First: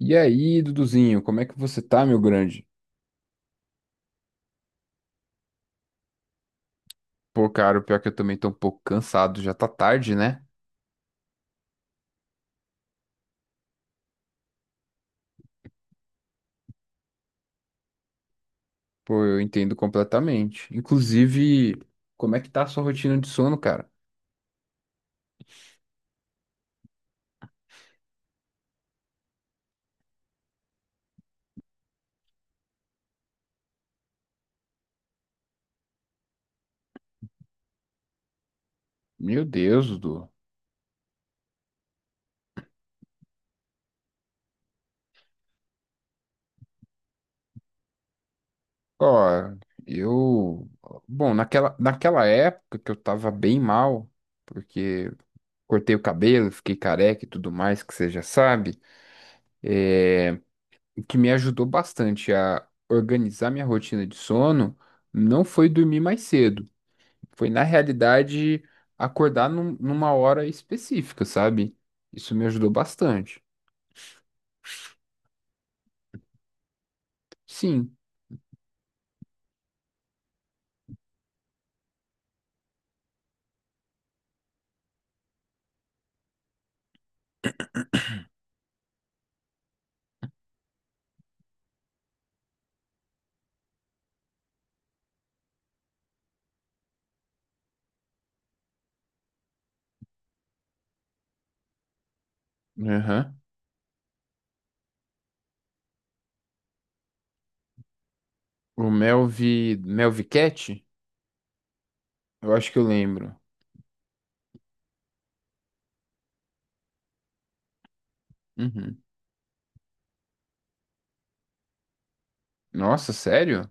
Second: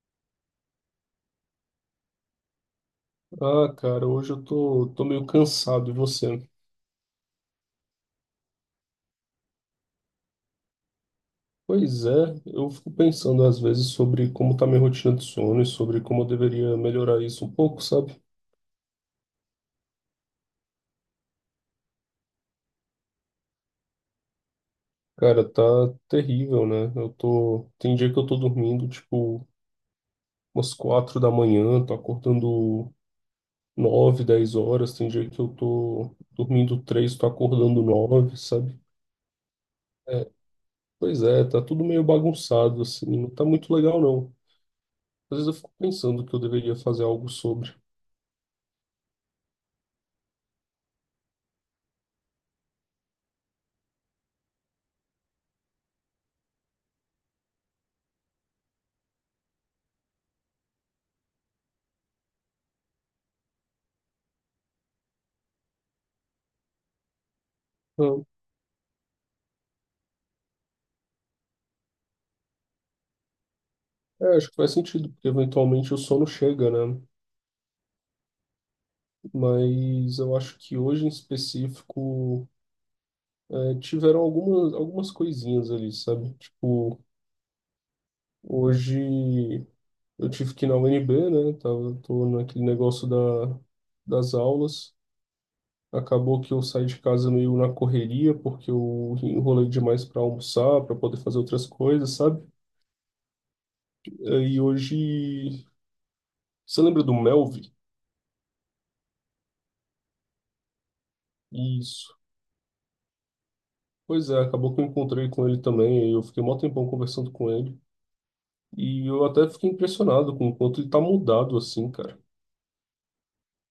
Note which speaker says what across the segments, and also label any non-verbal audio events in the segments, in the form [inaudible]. Speaker 1: E aí, Duduzinho, como é que você tá, meu grande?
Speaker 2: Ah, cara, hoje eu tô meio cansado, e você?
Speaker 1: Pô, cara, o pior é que eu também tô um pouco cansado, já tá tarde, né?
Speaker 2: Pois é, eu fico pensando às vezes sobre como tá minha rotina de sono e sobre como eu deveria melhorar isso um pouco, sabe?
Speaker 1: Pô, eu entendo completamente. Inclusive, como é que tá a sua rotina de sono, cara?
Speaker 2: Cara, tá terrível, né? Tem dia que eu tô dormindo tipo umas quatro da manhã, tô acordando nove, dez horas, tem dia que eu tô dormindo três, tô acordando nove, sabe?
Speaker 1: Meu Deus, Dudu.
Speaker 2: É, pois é, tá tudo meio bagunçado assim, não tá muito legal não. Às vezes eu fico pensando que eu deveria fazer algo sobre.
Speaker 1: Ó, eu. Bom, naquela época que eu tava bem mal, porque cortei o cabelo, fiquei careca e tudo mais, que você já sabe, o que me ajudou bastante a organizar minha rotina de sono não foi dormir mais cedo. Foi, na
Speaker 2: Ah,
Speaker 1: realidade, acordar numa hora específica, sabe? Isso me ajudou bastante.
Speaker 2: é, acho que faz sentido, porque eventualmente o sono chega, né?
Speaker 1: Sim.
Speaker 2: Mas eu acho que hoje em específico tiveram algumas coisinhas ali, sabe? Tipo, hoje eu tive que ir na UNB, né? Tô naquele negócio das aulas. Acabou que eu saí de casa meio na correria, porque eu enrolei demais para almoçar, para poder fazer outras coisas, sabe?
Speaker 1: Aham.
Speaker 2: É, e hoje. Você lembra do Melvi?
Speaker 1: O Melvi. Melvi Cat?
Speaker 2: Isso.
Speaker 1: Eu acho que eu lembro.
Speaker 2: Pois é, acabou que eu encontrei com ele também, aí eu fiquei mó tempão conversando com ele,
Speaker 1: Uhum.
Speaker 2: e eu até fiquei impressionado com o quanto ele tá mudado assim, cara.
Speaker 1: Nossa, sério?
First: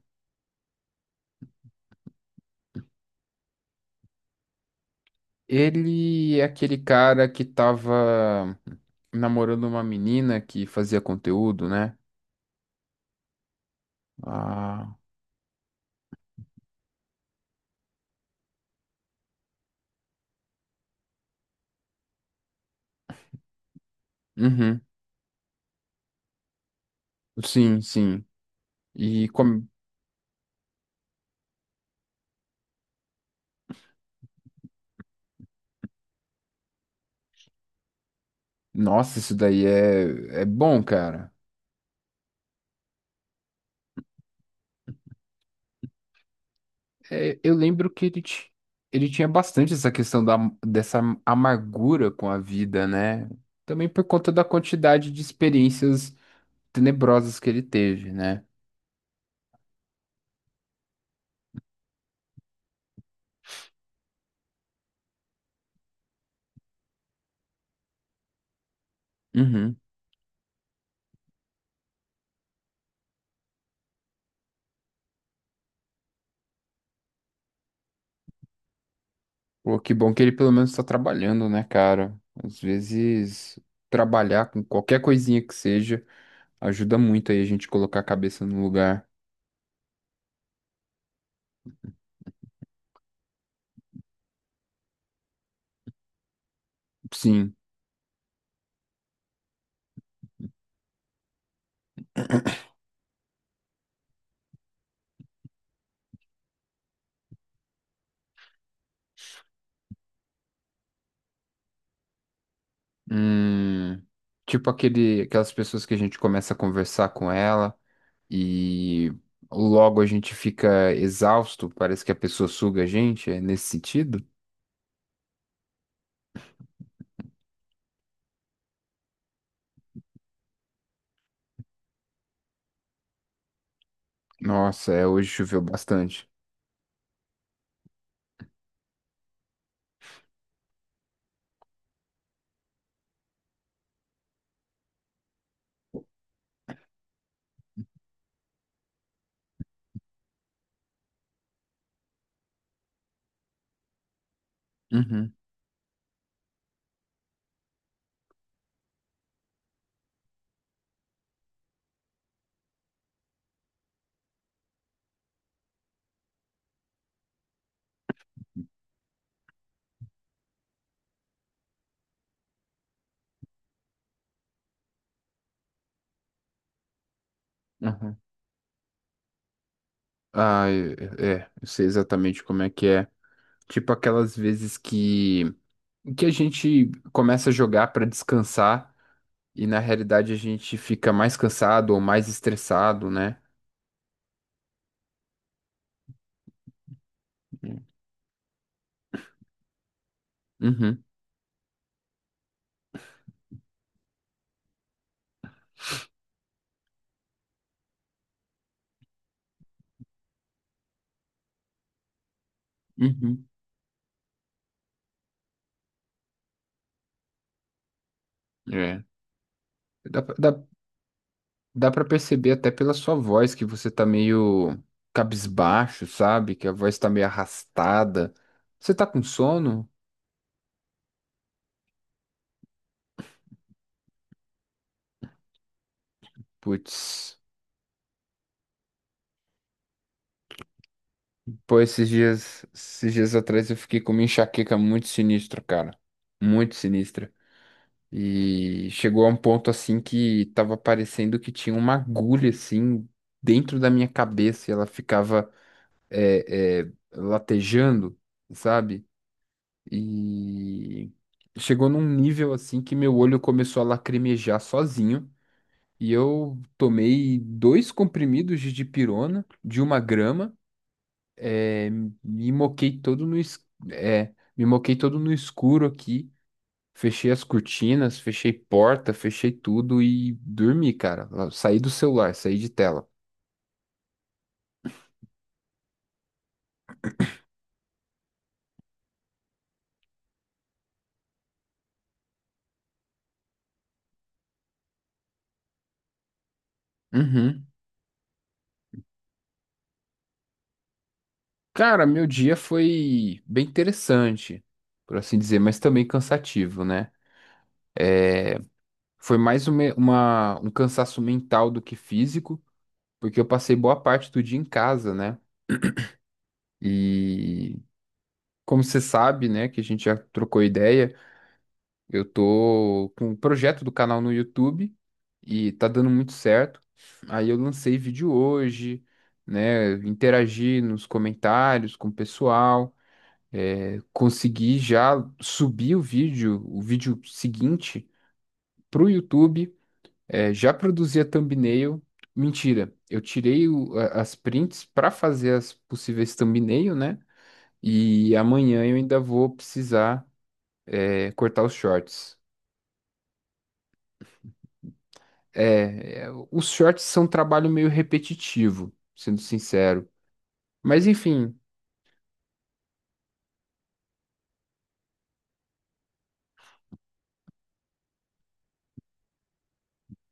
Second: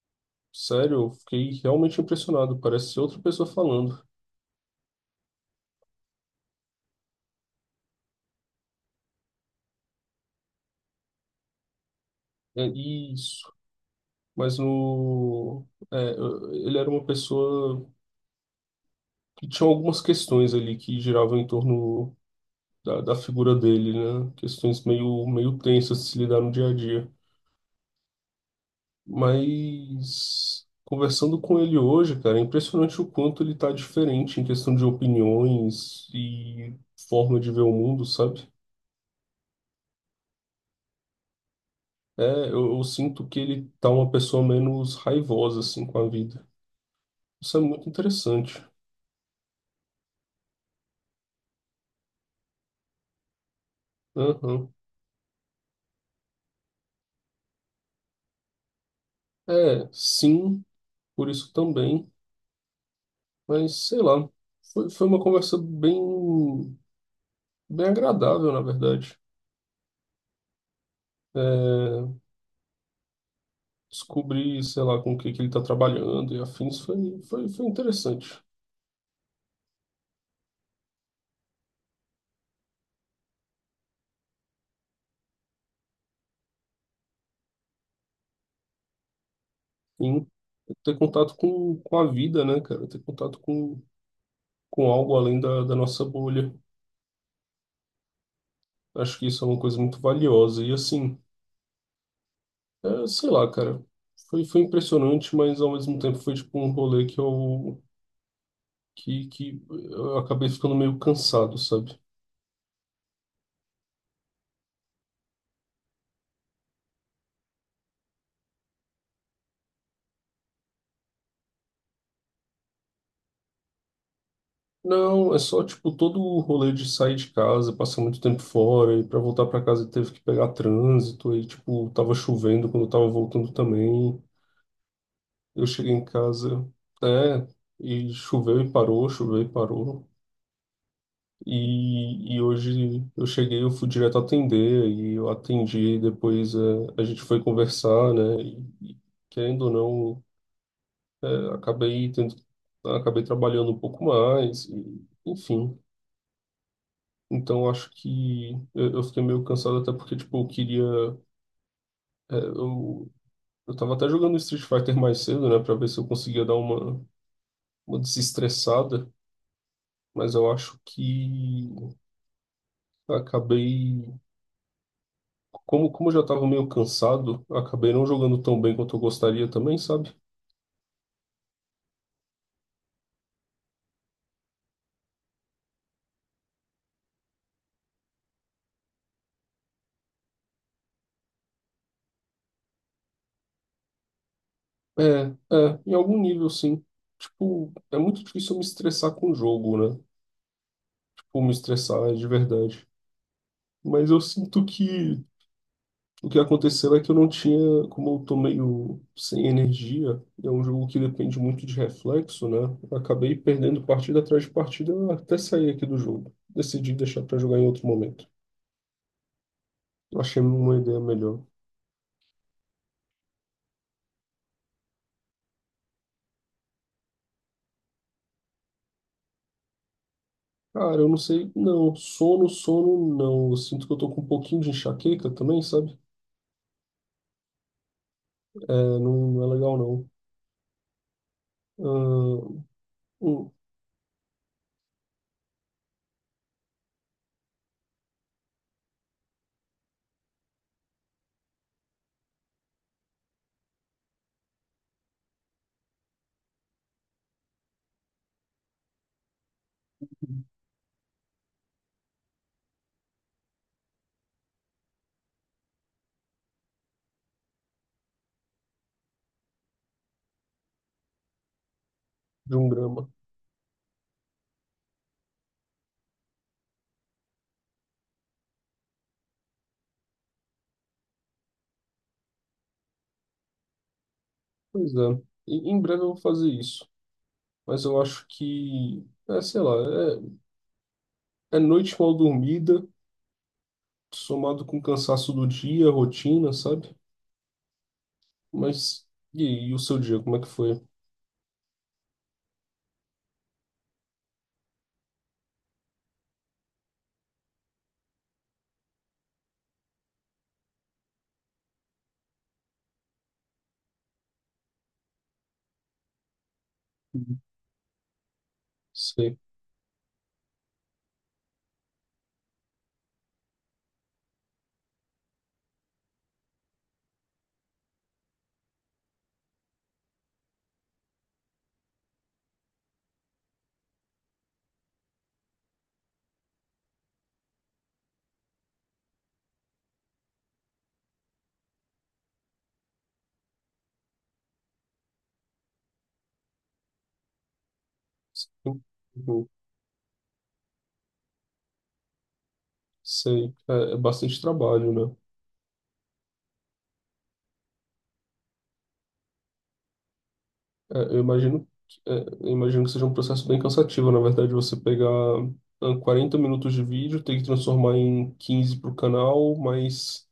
Speaker 2: Sério, eu fiquei realmente impressionado, parece outra pessoa falando.
Speaker 1: Ele é aquele cara que tava namorando uma menina que fazia conteúdo, né?
Speaker 2: É isso, mas
Speaker 1: Ah.
Speaker 2: no... é, ele era uma pessoa que tinha algumas questões ali que giravam em torno da figura dele, né?
Speaker 1: Uhum.
Speaker 2: Questões meio tensas de se lidar no dia a dia.
Speaker 1: Sim, sim. E como.
Speaker 2: Mas conversando com ele hoje, cara, é impressionante o quanto ele tá diferente em questão de opiniões e forma de ver o mundo, sabe?
Speaker 1: Nossa, isso daí é bom, cara.
Speaker 2: É, eu sinto que ele tá uma pessoa menos raivosa, assim, com a vida.
Speaker 1: É, eu
Speaker 2: Isso é muito
Speaker 1: lembro que ele,
Speaker 2: interessante.
Speaker 1: ele tinha bastante essa questão dessa amargura com a vida, né? Também por conta da
Speaker 2: Aham.
Speaker 1: quantidade de experiências tenebrosas que ele teve, né?
Speaker 2: É, sim, por isso também, mas sei lá, foi uma conversa bem agradável, na verdade.
Speaker 1: Uhum.
Speaker 2: É, descobrir, sei lá, com o que que ele tá trabalhando e afins foi, foi interessante.
Speaker 1: Pô, que bom que ele pelo menos tá trabalhando, né, cara? Às vezes, trabalhar com qualquer coisinha que seja ajuda muito aí a gente colocar a cabeça no lugar.
Speaker 2: Sim, ter contato com a vida, né, cara? Ter contato com algo além da nossa bolha.
Speaker 1: Sim.
Speaker 2: Acho que isso é uma coisa muito valiosa. E assim, é, sei lá, cara, foi, foi impressionante, mas ao mesmo tempo foi tipo um rolê que eu acabei ficando meio cansado, sabe?
Speaker 1: Hum, tipo aquelas pessoas que a gente começa a conversar com ela. E logo a gente fica exausto, parece que a pessoa suga a gente, é nesse sentido?
Speaker 2: Não, é só tipo todo o rolê de sair de casa, passar muito tempo fora, e pra voltar pra casa teve que pegar trânsito, aí tipo tava chovendo quando eu tava voltando também.
Speaker 1: Nossa, é, hoje choveu
Speaker 2: Eu cheguei em
Speaker 1: bastante.
Speaker 2: casa, é, e choveu e parou, choveu e parou. E hoje eu cheguei, eu fui direto atender, e eu atendi, depois é, a gente foi conversar, né? E querendo ou não, é, acabei tendo, acabei trabalhando um pouco mais, e,
Speaker 1: Uhum,
Speaker 2: enfim. Então eu acho que eu fiquei meio cansado até porque, tipo, eu queria. É, eu tava até jogando Street Fighter mais cedo, né? Pra ver se eu conseguia dar uma desestressada. Mas eu acho que eu acabei, como eu já estava meio cansado, eu acabei não
Speaker 1: uhum.
Speaker 2: jogando tão bem quanto eu gostaria também, sabe?
Speaker 1: Ah, é, eu sei exatamente como é que é. Tipo aquelas vezes que a gente começa a jogar para descansar e na realidade a gente fica mais cansado ou mais estressado, né?
Speaker 2: É, é, em algum nível sim. Tipo, é muito difícil eu me estressar com o jogo, né?
Speaker 1: Uhum,
Speaker 2: Tipo, me estressar de verdade. Mas eu sinto que o que aconteceu é que eu não tinha, como eu tô meio sem energia, é um jogo que depende muito de reflexo, né? Eu acabei
Speaker 1: uhum.
Speaker 2: perdendo partida atrás de partida até sair aqui do jogo. Decidi deixar para jogar em outro momento.
Speaker 1: É.
Speaker 2: Eu
Speaker 1: Dá, pra-
Speaker 2: achei
Speaker 1: dá,
Speaker 2: uma ideia melhor.
Speaker 1: Dá pra perceber até pela sua voz que você tá meio cabisbaixo, sabe? Que a voz tá meio arrastada. Você tá com sono?
Speaker 2: Cara, eu não sei, não. Sono, sono, não. Eu sinto que eu tô com um pouquinho de enxaqueca também, sabe?
Speaker 1: Putz.
Speaker 2: É, não, não é legal, não.
Speaker 1: Pô, esses
Speaker 2: Ah,
Speaker 1: dias, esses dias
Speaker 2: um,
Speaker 1: atrás eu fiquei com uma enxaqueca muito sinistra, cara. Muito sinistra. E chegou a um ponto assim que tava parecendo que tinha uma agulha assim dentro da minha cabeça e ela ficava latejando, sabe? E chegou num nível assim que meu olho começou a lacrimejar sozinho. E eu tomei dois comprimidos de dipirona de 1 grama. eh, me
Speaker 2: de um
Speaker 1: moquei
Speaker 2: grama.
Speaker 1: todo no, es- Me moquei todo no escuro aqui. Fechei as cortinas, fechei porta, fechei tudo e dormi, cara. Saí do celular, saí de tela.
Speaker 2: Pois é. Em breve eu vou fazer isso. Mas eu acho que, é, sei lá, é, é noite mal dormida, somado com o cansaço do dia, rotina, sabe?
Speaker 1: Uhum.
Speaker 2: Mas e, aí, e o seu dia, como é que foi?
Speaker 1: Cara, meu dia foi bem interessante, por assim dizer, mas também cansativo, né? Foi mais uma, um cansaço mental do que físico, porque eu passei boa parte do dia em casa, né?
Speaker 2: Uhum.
Speaker 1: E como você
Speaker 2: Sei.
Speaker 1: sabe, né, que a gente já trocou ideia, eu tô com um projeto do canal no YouTube e tá dando muito certo. Aí eu lancei vídeo hoje, né? Interagi nos comentários com o pessoal, é, consegui já subir o vídeo seguinte, pro YouTube. É, já produzia thumbnail. Mentira, eu tirei as prints para fazer as possíveis thumbnail, né? E amanhã eu ainda
Speaker 2: Uhum.
Speaker 1: vou precisar, é, cortar os shorts.
Speaker 2: Sei. É, é bastante trabalho, né?
Speaker 1: É, os shorts são um trabalho meio repetitivo, sendo sincero.
Speaker 2: É,
Speaker 1: Mas
Speaker 2: eu
Speaker 1: enfim,
Speaker 2: imagino, eu imagino que seja um processo bem cansativo, na verdade, você pegar 40 minutos de vídeo, ter que transformar em 15 para o canal, mas,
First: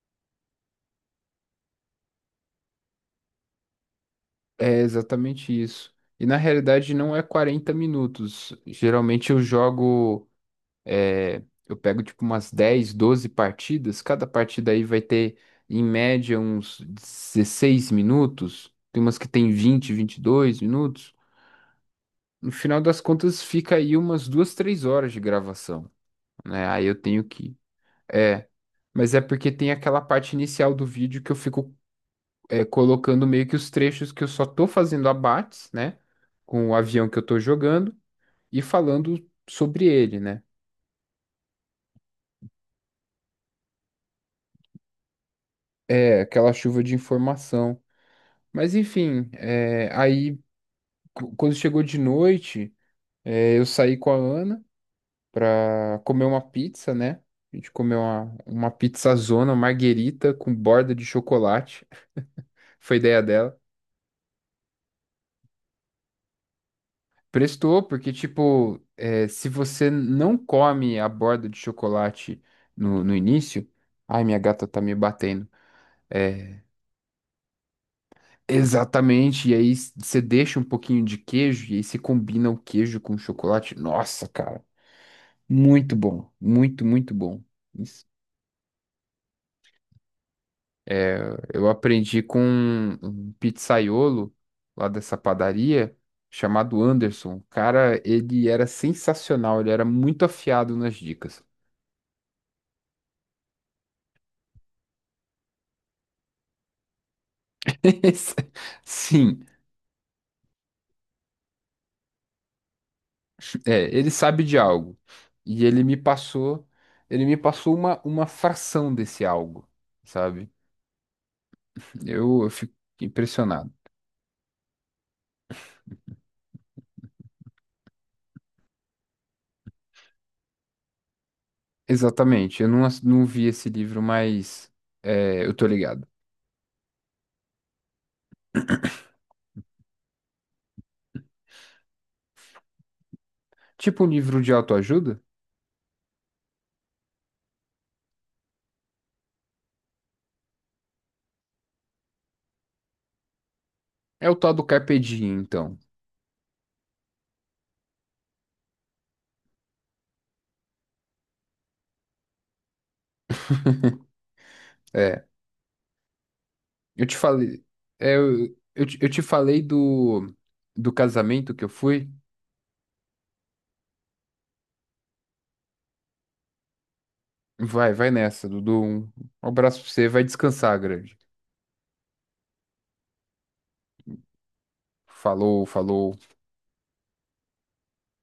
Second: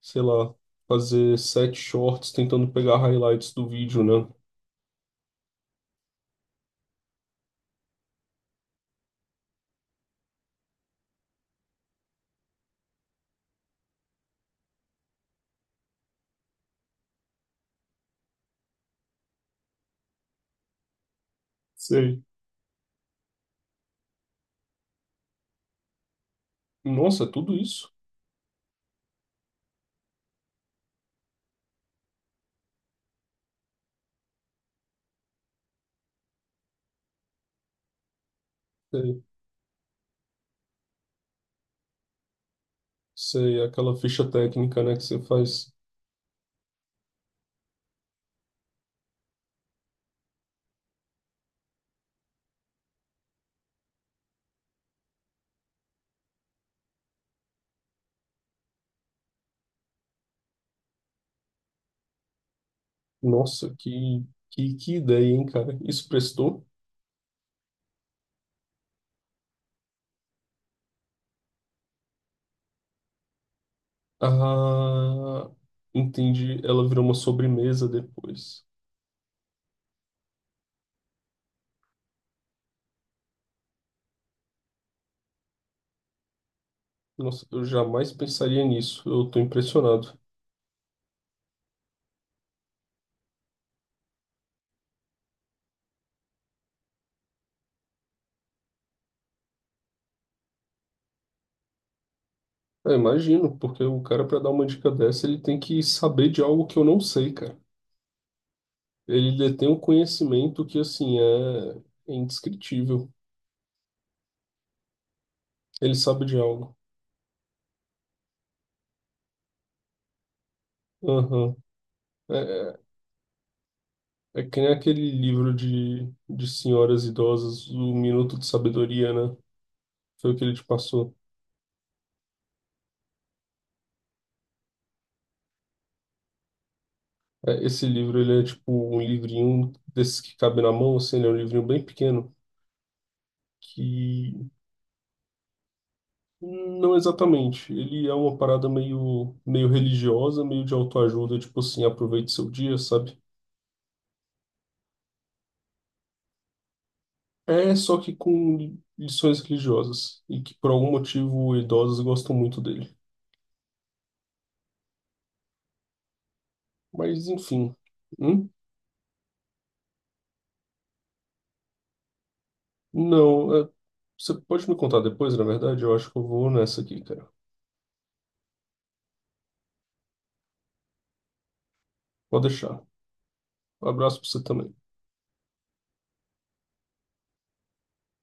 Speaker 2: sei lá, fazer sete shorts tentando pegar highlights do vídeo, né?
Speaker 1: é exatamente isso. E na realidade não é 40 minutos. Geralmente eu jogo. É, eu pego tipo umas 10, 12 partidas. Cada partida aí vai ter, em média, uns 16 minutos. Tem umas que tem 20, 22 minutos.
Speaker 2: Sei.
Speaker 1: No final das contas, fica aí umas 2, 3 horas de gravação, né? Aí eu tenho
Speaker 2: Nossa, é tudo
Speaker 1: que.
Speaker 2: isso?
Speaker 1: É, mas é porque tem aquela parte inicial do vídeo que eu fico, é, colocando meio que os trechos que eu só tô fazendo abates, né? Com o avião que eu tô jogando e falando
Speaker 2: É.
Speaker 1: sobre ele, né?
Speaker 2: Sei, aquela ficha técnica, né, que você faz.
Speaker 1: É, aquela chuva de informação. Mas enfim, é, aí quando chegou de noite, é, eu saí com a Ana pra comer uma pizza, né? A gente comeu uma pizzazona, marguerita com borda de chocolate. [laughs] Foi ideia dela.
Speaker 2: Nossa, que ideia, hein, cara? Isso prestou?
Speaker 1: Prestou, porque, tipo, é, se você não come a borda de chocolate no início. Ai, minha gata tá me batendo.
Speaker 2: Ah, entendi.
Speaker 1: É,
Speaker 2: Ela virou uma sobremesa depois.
Speaker 1: exatamente. E aí você deixa um pouquinho de queijo, e aí você combina o queijo com o chocolate. Nossa, cara. Muito bom, muito, muito bom.
Speaker 2: Nossa, eu
Speaker 1: Isso.
Speaker 2: jamais pensaria nisso. Eu tô impressionado.
Speaker 1: Eu aprendi com um pizzaiolo lá dessa padaria, chamado Anderson. Cara, ele era sensacional, ele era muito afiado nas dicas.
Speaker 2: É, imagino, porque o cara, para dar uma dica dessa, ele tem que saber de algo que eu não sei, cara.
Speaker 1: [laughs]
Speaker 2: Ele
Speaker 1: Sim,
Speaker 2: detém um conhecimento que, assim, é, é indescritível.
Speaker 1: é, ele sabe de algo. E ele
Speaker 2: Ele
Speaker 1: me
Speaker 2: sabe de
Speaker 1: passou,
Speaker 2: algo.
Speaker 1: ele me passou uma fração desse algo, sabe?
Speaker 2: Aham.
Speaker 1: Eu fico
Speaker 2: É,
Speaker 1: impressionado.
Speaker 2: é que nem aquele livro de senhoras idosas, O Minuto de Sabedoria, né? Foi o que ele te passou.
Speaker 1: Exatamente, eu não, não vi esse livro, mas é, eu tô ligado.
Speaker 2: É, esse livro, ele é tipo um livrinho desses que cabe na mão, assim, ele é um livrinho bem pequeno,
Speaker 1: Tipo um livro
Speaker 2: que
Speaker 1: de autoajuda?
Speaker 2: não exatamente. Ele é uma parada meio religiosa, meio de autoajuda, tipo assim, aproveite seu dia, sabe?
Speaker 1: É o tal do Carpe Diem, então.
Speaker 2: É só que com lições religiosas, e que por algum motivo idosos gostam muito dele.
Speaker 1: É, eu te
Speaker 2: Mas,
Speaker 1: falei,
Speaker 2: enfim.
Speaker 1: é,
Speaker 2: Hum?
Speaker 1: eu te falei do casamento que eu fui.
Speaker 2: Não, é- você pode me contar depois, na verdade? Eu acho que eu vou nessa aqui, cara.
Speaker 1: Vai, vai nessa, Dudu. Um abraço pra você, vai descansar, grande.
Speaker 2: Pode deixar. Um abraço pra você também.
Speaker 1: Falou, falou.